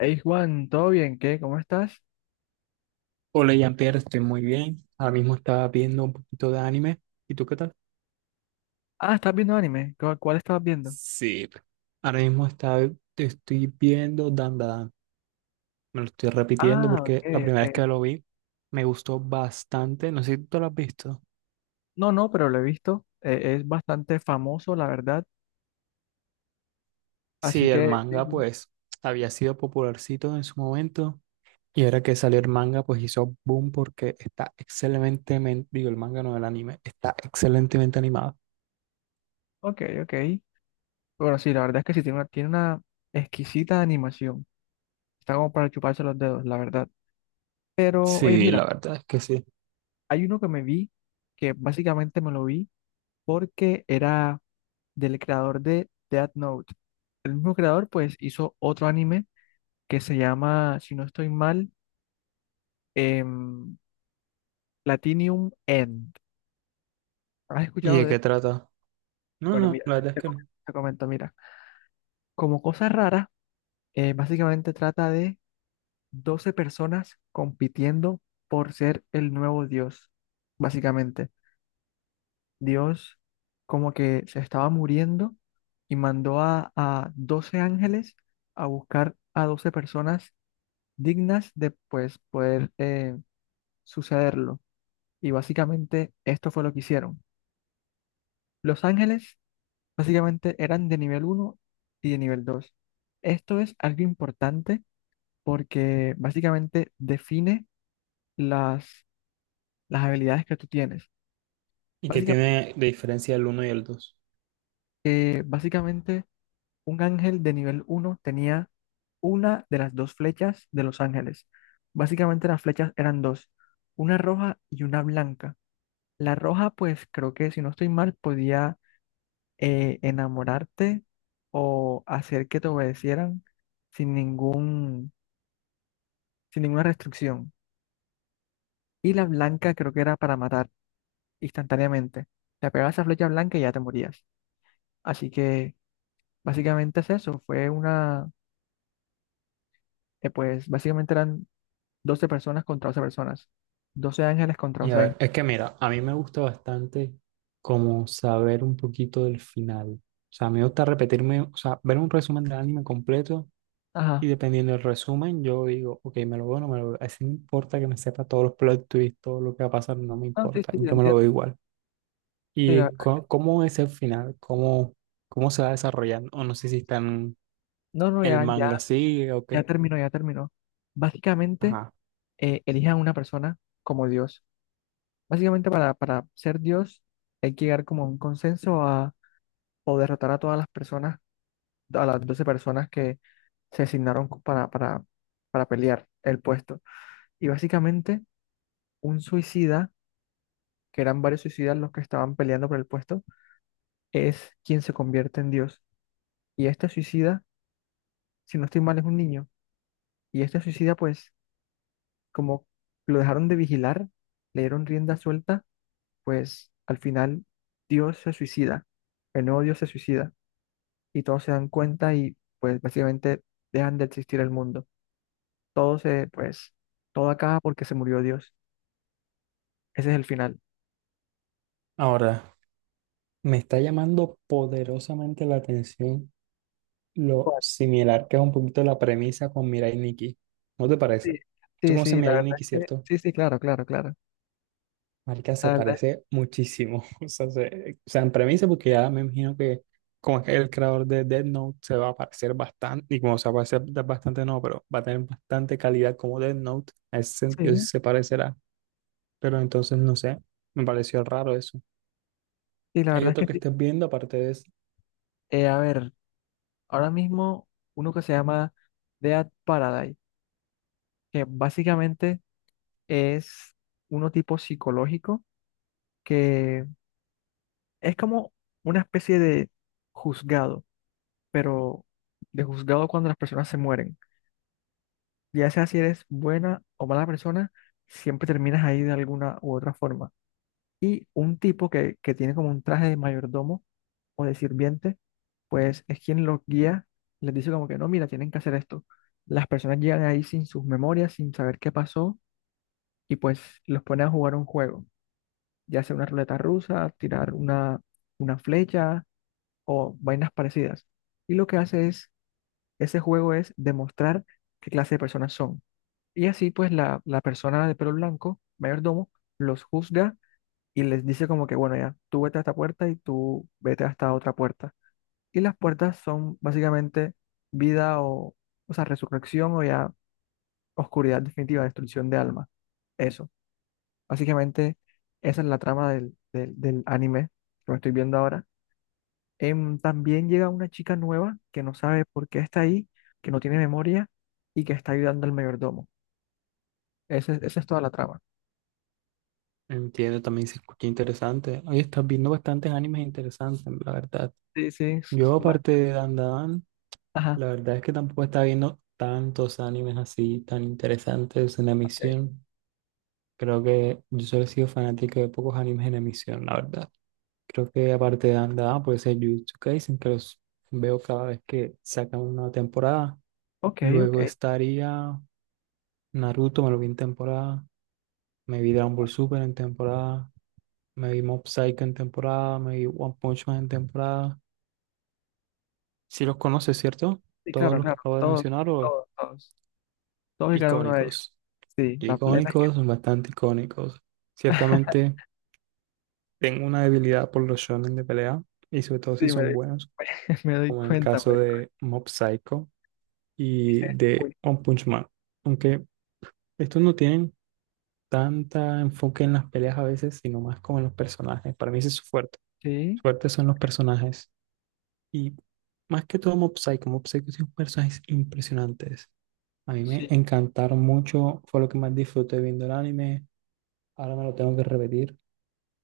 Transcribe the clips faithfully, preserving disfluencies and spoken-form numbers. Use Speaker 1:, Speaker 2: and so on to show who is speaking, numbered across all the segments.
Speaker 1: Hey Juan, ¿todo bien? ¿Qué? ¿Cómo estás?
Speaker 2: Hola Jean-Pierre, estoy muy bien. Ahora mismo estaba viendo un poquito de anime. ¿Y tú qué tal?
Speaker 1: Ah, ¿estás viendo anime? ¿Cu- ¿Cuál, estabas viendo?
Speaker 2: Sí. Ahora mismo estaba, te estoy viendo Dandadan. Me lo estoy repitiendo
Speaker 1: Ah, ok,
Speaker 2: porque la primera vez
Speaker 1: ok.
Speaker 2: que lo vi me gustó bastante. No sé si tú lo has visto.
Speaker 1: No, no, pero lo he visto. Eh, es bastante famoso, la verdad. Así
Speaker 2: Sí, el
Speaker 1: que, sí,
Speaker 2: manga
Speaker 1: sí.
Speaker 2: pues había sido popularcito en su momento y ahora que salió el manga pues hizo boom porque está excelentemente, digo el manga no el anime, está excelentemente animado.
Speaker 1: Ok, ok. Bueno, sí, la verdad es que sí, tiene una, tiene una exquisita animación. Está como para chuparse los dedos, la verdad. Pero, oye,
Speaker 2: Sí,
Speaker 1: mira,
Speaker 2: la verdad es que sí.
Speaker 1: hay uno que me vi, que básicamente me lo vi porque era del creador de Death Note. El mismo creador, pues, hizo otro anime que se llama, si no estoy mal, em, Platinum End. ¿Has
Speaker 2: ¿Y
Speaker 1: escuchado
Speaker 2: de
Speaker 1: de él?
Speaker 2: qué trata? No,
Speaker 1: Bueno,
Speaker 2: no,
Speaker 1: mira,
Speaker 2: la verdad es
Speaker 1: te
Speaker 2: que no.
Speaker 1: comento, te comento, mira. Como cosa rara, eh, básicamente trata de doce personas compitiendo por ser el nuevo Dios. Básicamente, Dios como que se estaba muriendo y mandó a, a doce ángeles a buscar a doce personas dignas de pues poder eh, sucederlo. Y básicamente esto fue lo que hicieron. Los ángeles básicamente eran de nivel uno y de nivel dos. Esto es algo importante porque básicamente define las, las habilidades que tú tienes.
Speaker 2: ¿Y qué
Speaker 1: Básica-
Speaker 2: tiene de diferencia el uno y el dos?
Speaker 1: eh, Básicamente, un ángel de nivel uno tenía una de las dos flechas de los ángeles. Básicamente las flechas eran dos, una roja y una blanca. La roja, pues creo que si no estoy mal, podía eh, enamorarte o hacer que te obedecieran sin ningún sin ninguna restricción. Y la blanca creo que era para matar instantáneamente. Te pegabas a flecha blanca y ya te morías. Así que básicamente es eso. Fue una, eh, pues básicamente eran doce personas contra doce personas. Doce ángeles contra
Speaker 2: Y a
Speaker 1: doce ángeles.
Speaker 2: ver, es que mira, a mí me gusta bastante como saber un poquito del final. O sea, me gusta repetirme, o sea, ver un resumen del anime completo y
Speaker 1: Ajá.
Speaker 2: dependiendo del resumen, yo digo, ok, me lo veo o no me lo veo. Así no importa que me sepa todos los plot twists, todo lo que va a pasar, no me
Speaker 1: Ah, sí,
Speaker 2: importa,
Speaker 1: sí, te
Speaker 2: yo me lo
Speaker 1: entiendo.
Speaker 2: veo igual.
Speaker 1: Sí, la
Speaker 2: ¿Y
Speaker 1: verdad.
Speaker 2: co- cómo es el final? ¿Cómo, cómo se va desarrollando? O no sé si está en
Speaker 1: No, no,
Speaker 2: el
Speaker 1: ya,
Speaker 2: manga
Speaker 1: ya,
Speaker 2: así o
Speaker 1: ya
Speaker 2: qué.
Speaker 1: terminó, ya terminó. Básicamente,
Speaker 2: Ajá.
Speaker 1: eh, elijan una persona como Dios. Básicamente para, para ser Dios hay que llegar como a un consenso a, o derrotar a todas las personas, a las doce personas que se asignaron co- para, para, para pelear el puesto. Y básicamente un suicida, que eran varios suicidas los que estaban peleando por el puesto, es quien se convierte en Dios. Y este suicida, si no estoy mal, es un niño. Y este suicida, pues, como lo dejaron de vigilar, le dieron rienda suelta, pues al final Dios se suicida, el nuevo Dios se suicida. Y todos se dan cuenta y pues básicamente dejan de existir el mundo. Todo se, pues, Todo acaba porque se murió Dios. Ese es el final.
Speaker 2: Ahora, me está llamando poderosamente la atención lo similar que es un poquito la premisa con Mirai Nikki. ¿No te parece?
Speaker 1: Sí,
Speaker 2: Tú
Speaker 1: sí,
Speaker 2: conoces
Speaker 1: sí, la
Speaker 2: Mirai
Speaker 1: verdad
Speaker 2: Nikki,
Speaker 1: es que
Speaker 2: ¿cierto?
Speaker 1: sí, sí, claro, claro, claro.
Speaker 2: Marica, se
Speaker 1: La verdad
Speaker 2: parece muchísimo. O sea, se- o sea, en premisa, porque
Speaker 1: es que
Speaker 2: ya me imagino que como es el creador de Death Note, se va a parecer bastante, y como se va a parecer da- bastante, no, pero va a tener bastante calidad como Death Note. En ese sentido sí
Speaker 1: sí,
Speaker 2: se parecerá. Pero entonces, no sé, me pareció raro eso.
Speaker 1: sí, la
Speaker 2: Hay
Speaker 1: verdad es
Speaker 2: otro
Speaker 1: que
Speaker 2: que
Speaker 1: sí.
Speaker 2: estés viendo, aparte de eso.
Speaker 1: Eh, a ver, ahora mismo uno que se llama Dead Paradise, que básicamente es uno tipo psicológico, que es como una especie de juzgado, pero de juzgado cuando las personas se mueren. Ya sea si eres buena o mala persona, siempre terminas ahí de alguna u otra forma. Y un tipo que, que tiene como un traje de mayordomo o de sirviente, pues es quien los guía, les dice como que no, mira, tienen que hacer esto. Las personas llegan ahí sin sus memorias, sin saber qué pasó, y pues los pone a jugar un juego, ya sea una ruleta rusa, tirar una, una flecha o vainas parecidas. Y lo que hace es, ese juego es demostrar qué clase de personas son. Y así pues la, la persona de pelo blanco, mayordomo, los juzga y les dice como que, bueno, ya, tú vete a esta puerta y tú vete a esta otra puerta. Y las puertas son básicamente vida o, o sea, resurrección o ya oscuridad definitiva, destrucción de alma. Eso. Básicamente, esa es la trama del, del, del anime que me estoy viendo ahora. Em, también llega una chica nueva que no sabe por qué está ahí, que no tiene memoria y que está ayudando al mayordomo. Ese- Esa es toda la trama.
Speaker 2: Entiendo, también se escucha interesante. Oye, estás viendo bastantes animes interesantes, la verdad.
Speaker 1: Sí, sí.
Speaker 2: Yo,
Speaker 1: Va.
Speaker 2: aparte de Dan Dan,
Speaker 1: Ajá.
Speaker 2: la verdad es que tampoco está viendo tantos animes así tan interesantes en
Speaker 1: Ok.
Speaker 2: emisión. Creo que yo solo he sido fanático de pocos animes en emisión, la verdad. Creo que aparte de Dan Dan, puede ser Jujutsu Kaisen, que los veo cada vez que sacan una temporada.
Speaker 1: Ok, ok.
Speaker 2: Luego estaría Naruto, me lo vi en temporada. Me vi Dragon Ball Super en temporada. Me vi Mob Psycho en temporada. Me vi One Punch Man en temporada. Si los conoces, ¿cierto?
Speaker 1: Sí,
Speaker 2: Todos
Speaker 1: claro,
Speaker 2: los que
Speaker 1: claro,
Speaker 2: acabo de
Speaker 1: todos,
Speaker 2: mencionar o...
Speaker 1: todos, todos, todos y cada uno de ellos.
Speaker 2: Icónicos.
Speaker 1: Sí, la plena.
Speaker 2: Icónicos, son bastante icónicos. Ciertamente tengo una debilidad por los shonen de pelea y sobre todo si
Speaker 1: Sí, me
Speaker 2: son
Speaker 1: doy,
Speaker 2: buenos,
Speaker 1: me doy
Speaker 2: como en el
Speaker 1: cuenta, me
Speaker 2: caso
Speaker 1: doy cuenta.
Speaker 2: de Mob Psycho y
Speaker 1: Dices,
Speaker 2: de
Speaker 1: uy,
Speaker 2: One Punch Man. Aunque estos no tienen tanta enfoque en las peleas a veces, sino más como en los personajes. Para mí ese es su fuerte. Su
Speaker 1: sí,
Speaker 2: fuerte son los personajes. Y más que todo Mob Psycho. Mob Psycho tiene unos personajes impresionantes. A mí me
Speaker 1: sí,
Speaker 2: encantaron mucho, fue lo que más disfruté viendo el anime. Ahora me lo tengo que repetir.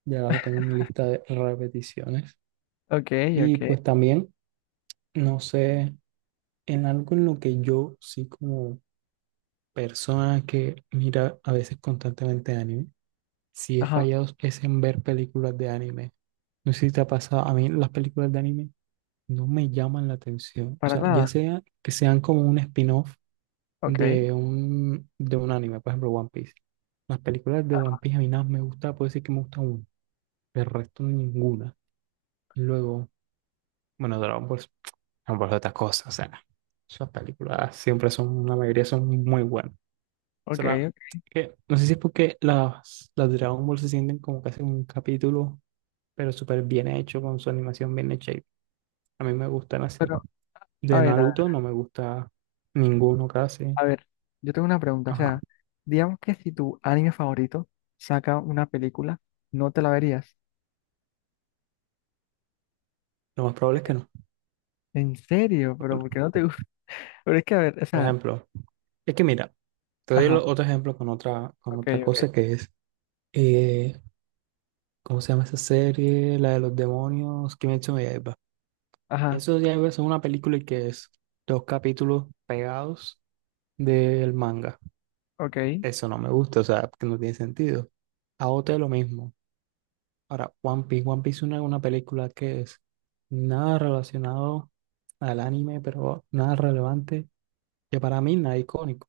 Speaker 2: Ya abajo tengo mi lista de repeticiones.
Speaker 1: ok,
Speaker 2: Y
Speaker 1: ok,
Speaker 2: pues también, no sé, en algo en lo que yo sí como persona que mira a veces constantemente anime, sí he
Speaker 1: ajá,
Speaker 2: fallado es en ver películas de anime. No sé si te ha pasado, a mí las películas de anime no me llaman la atención. O
Speaker 1: para
Speaker 2: sea, ya
Speaker 1: nada,
Speaker 2: sea que sean como un spin-off
Speaker 1: ok,
Speaker 2: de un, de un anime, por ejemplo, One Piece. Las películas de One
Speaker 1: ajá,
Speaker 2: Piece a mí nada más me gusta, puedo decir que me gusta una, el resto ninguna. Y luego... Bueno, Dragon Ball no por otras cosas. O sea, esas películas siempre son, la mayoría son muy buenas. O
Speaker 1: ok,
Speaker 2: sea, la-
Speaker 1: ok.
Speaker 2: que, no sé si es porque las, las Dragon Ball se sienten como que hacen un capítulo, pero súper bien hecho, con su animación bien hecha, y a mí me gustan así.
Speaker 1: Pero, a
Speaker 2: De
Speaker 1: ver, a ver,
Speaker 2: Naruto no me gusta ninguno casi.
Speaker 1: a ver, yo tengo una pregunta, o
Speaker 2: Ajá.
Speaker 1: sea, digamos que si tu anime favorito saca una película, ¿no te la verías?
Speaker 2: Lo más probable es que
Speaker 1: Eh,
Speaker 2: no.
Speaker 1: ¿En serio? Pero ¿por qué no te gusta? Pero es que, a ver, o
Speaker 2: Por
Speaker 1: sea,
Speaker 2: ejemplo, es que mira, te doy
Speaker 1: ajá,
Speaker 2: lo- otro ejemplo con otra, con
Speaker 1: ok,
Speaker 2: otra
Speaker 1: ok,
Speaker 2: cosa que es, eh, ¿cómo se llama esa serie? La de los demonios, Kimetsu no.
Speaker 1: ajá,
Speaker 2: Eso ya es una película que es dos capítulos pegados del manga.
Speaker 1: ok,
Speaker 2: Eso no me gusta, o sea, que no tiene sentido. A O T lo mismo. Ahora, One Piece. One Piece es una, una película que es nada relacionado al anime, pero nada relevante, que para mí nada icónico.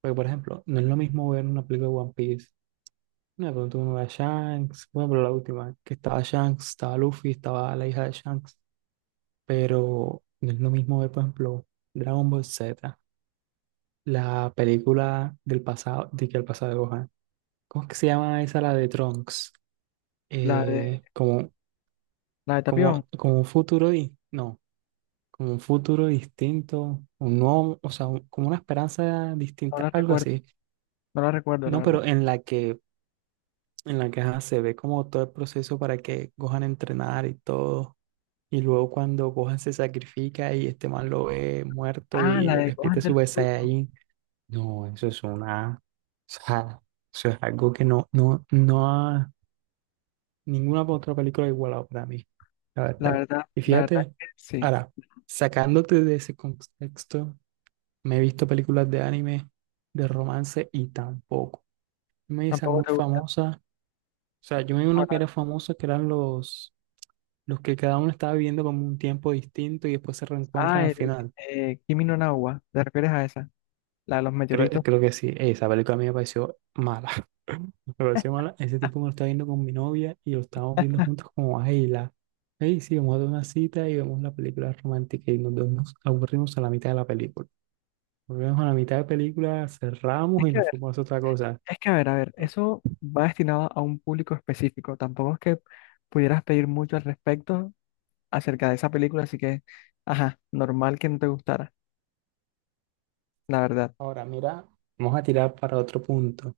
Speaker 2: Porque, por ejemplo, no es lo mismo ver una película de One Piece. No, pero tú no ves a Shanks, bueno, pero la última, que estaba Shanks, estaba Luffy, estaba la hija de Shanks. Pero no es lo mismo ver, por ejemplo, Dragon Ball Z, la película del pasado, de que el pasado de Gohan. ¿Cómo es que se llama esa, la de Trunks?
Speaker 1: la de,
Speaker 2: Eh, como,
Speaker 1: la de Tapión,
Speaker 2: como, como un futuro, di- no, como un futuro distinto, un nuevo, o sea, un- como una esperanza
Speaker 1: no
Speaker 2: distinta,
Speaker 1: la
Speaker 2: algo
Speaker 1: recuerdo.
Speaker 2: así.
Speaker 1: No la recuerdo, la
Speaker 2: No, pero
Speaker 1: verdad.
Speaker 2: en la que, en la que ajá, se ve como todo el proceso para que Gohan entrenar y todo. Y luego cuando Gohan se sacrifica y este man lo ve muerto
Speaker 1: Ah, la
Speaker 2: y
Speaker 1: de Gohan
Speaker 2: despierta su
Speaker 1: del
Speaker 2: Super.
Speaker 1: Fruto.
Speaker 2: No, eso es una, o sea, eso es algo que no, no, no ha ninguna otra película igualado para mí, la
Speaker 1: La
Speaker 2: verdad.
Speaker 1: verdad,
Speaker 2: Y
Speaker 1: la verdad es
Speaker 2: fíjate,
Speaker 1: que sí.
Speaker 2: ahora, sacándote de ese contexto, me he visto películas de anime, de romance y tampoco. Me esa
Speaker 1: Tampoco
Speaker 2: muy
Speaker 1: te gusta.
Speaker 2: famosa, o sea, yo me vi
Speaker 1: ¿Cómo
Speaker 2: una
Speaker 1: la
Speaker 2: que
Speaker 1: ves?
Speaker 2: era famosa, que eran los, los que cada uno estaba viviendo como un tiempo distinto y después se reencuentran
Speaker 1: Ah,
Speaker 2: al
Speaker 1: el
Speaker 2: final.
Speaker 1: eh, Kimi no Nawa. ¿Te refieres a esa? La de los
Speaker 2: Creo,
Speaker 1: mayoritos.
Speaker 2: creo que sí. Esa película a mí me pareció mala. Me pareció mala. Ese tipo me lo estaba viendo con mi novia y lo estábamos viendo juntos como, ay, la, ay, sí, vamos a dar una cita y vemos la película romántica y nos, nos aburrimos a la mitad de la película. Volvemos a la mitad de la película,
Speaker 1: Es
Speaker 2: cerramos y
Speaker 1: que a
Speaker 2: nos
Speaker 1: ver,
Speaker 2: fuimos a hacer otra cosa.
Speaker 1: es que a ver, a ver. Eso va destinado a un público específico. Tampoco es que pudieras pedir mucho al respecto acerca de esa película. Así que, ajá, normal que no te gustara. La verdad.
Speaker 2: Ahora, mira, vamos a tirar para otro punto.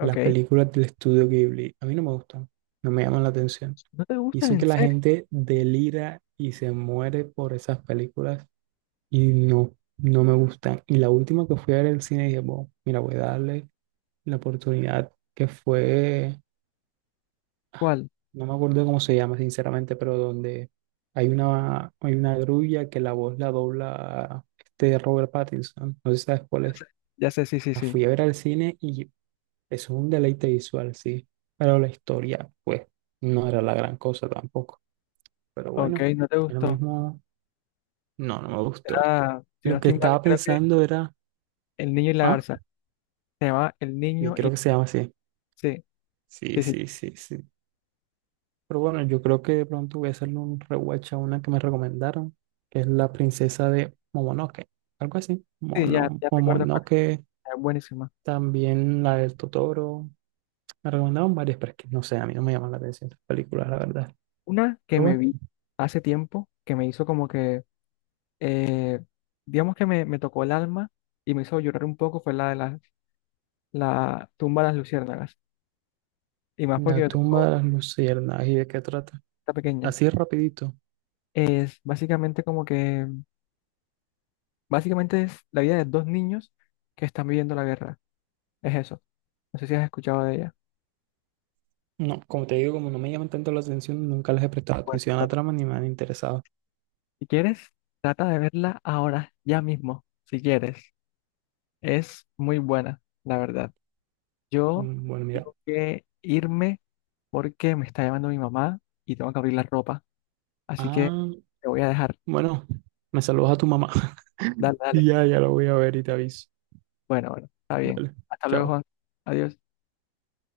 Speaker 2: Las películas del estudio Ghibli a mí no me gustan, no me llaman la atención.
Speaker 1: ¿No te
Speaker 2: Y
Speaker 1: gustan
Speaker 2: eso que
Speaker 1: en
Speaker 2: la
Speaker 1: serio?
Speaker 2: gente delira y se muere por esas películas y no, no me gustan. Y la última que fui a ver el cine dije, bueno, mira, voy a darle la oportunidad que fue,
Speaker 1: ¿Cuál?
Speaker 2: no me acuerdo cómo se llama sinceramente, pero donde hay una, hay una grulla que la voz la dobla este Robert Pattinson, no sé si sabes cuál
Speaker 1: Ya
Speaker 2: es.
Speaker 1: sé, ya sé, sí, sí,
Speaker 2: La
Speaker 1: sí.
Speaker 2: fui a ver al cine y eso es un deleite visual, sí, pero la historia, pues, no era la gran cosa tampoco. Pero
Speaker 1: Ok,
Speaker 2: bueno,
Speaker 1: no te
Speaker 2: lo
Speaker 1: gustó.
Speaker 2: mismo, no, no me gustó.
Speaker 1: Era, si no
Speaker 2: Lo que
Speaker 1: estoy mal,
Speaker 2: estaba
Speaker 1: creo que
Speaker 2: pensando era,
Speaker 1: El Niño y la
Speaker 2: ah,
Speaker 1: Garza. Se llamaba El
Speaker 2: y
Speaker 1: Niño y
Speaker 2: creo que se llama así.
Speaker 1: sí,
Speaker 2: Sí,
Speaker 1: sí, sí,
Speaker 2: sí, sí, sí. Pero bueno, yo creo que de pronto voy a hacerle un rewatch a una que me recomendaron, que es La Princesa de Momonoke, algo así.
Speaker 1: sí, ya,
Speaker 2: Mono,
Speaker 1: ya recuerdo cuál
Speaker 2: Momonoke,
Speaker 1: es, es, buenísima.
Speaker 2: también la del Totoro. Me recomendaron varias, pero es que no sé, a mí no me llaman la atención las películas, la verdad.
Speaker 1: Una que
Speaker 2: Pero
Speaker 1: me
Speaker 2: bueno,
Speaker 1: vi hace tiempo, que me hizo como que, eh, digamos que me, me tocó el alma y me hizo llorar un poco, fue la de la, la tumba de las luciérnagas. Y más porque
Speaker 2: La
Speaker 1: yo
Speaker 2: tumba
Speaker 1: oh,
Speaker 2: de las luciérnagas, ¿y de qué trata?
Speaker 1: está pequeña.
Speaker 2: Así rapidito.
Speaker 1: Es básicamente como que, básicamente es la vida de dos niños que están viviendo la guerra. Es eso. No sé si has escuchado de ella.
Speaker 2: No, como te digo, como no me llaman tanto la atención, nunca les he prestado
Speaker 1: Bueno,
Speaker 2: atención a la
Speaker 1: bueno,
Speaker 2: trama ni me han interesado.
Speaker 1: si quieres, trata de verla ahora, ya mismo, si quieres. Es muy buena, la verdad. Yo
Speaker 2: Mm, Bueno, mira.
Speaker 1: tengo que irme porque me está llamando mi mamá y tengo que abrir la ropa. Así que
Speaker 2: Ah.
Speaker 1: te voy a dejar.
Speaker 2: Bueno, me saludas a tu mamá.
Speaker 1: Dale, dale.
Speaker 2: Y ya, ya lo voy a ver y te aviso.
Speaker 1: Bueno, bueno, está bien.
Speaker 2: Dale,
Speaker 1: Hasta luego,
Speaker 2: chao.
Speaker 1: Juan. Adiós.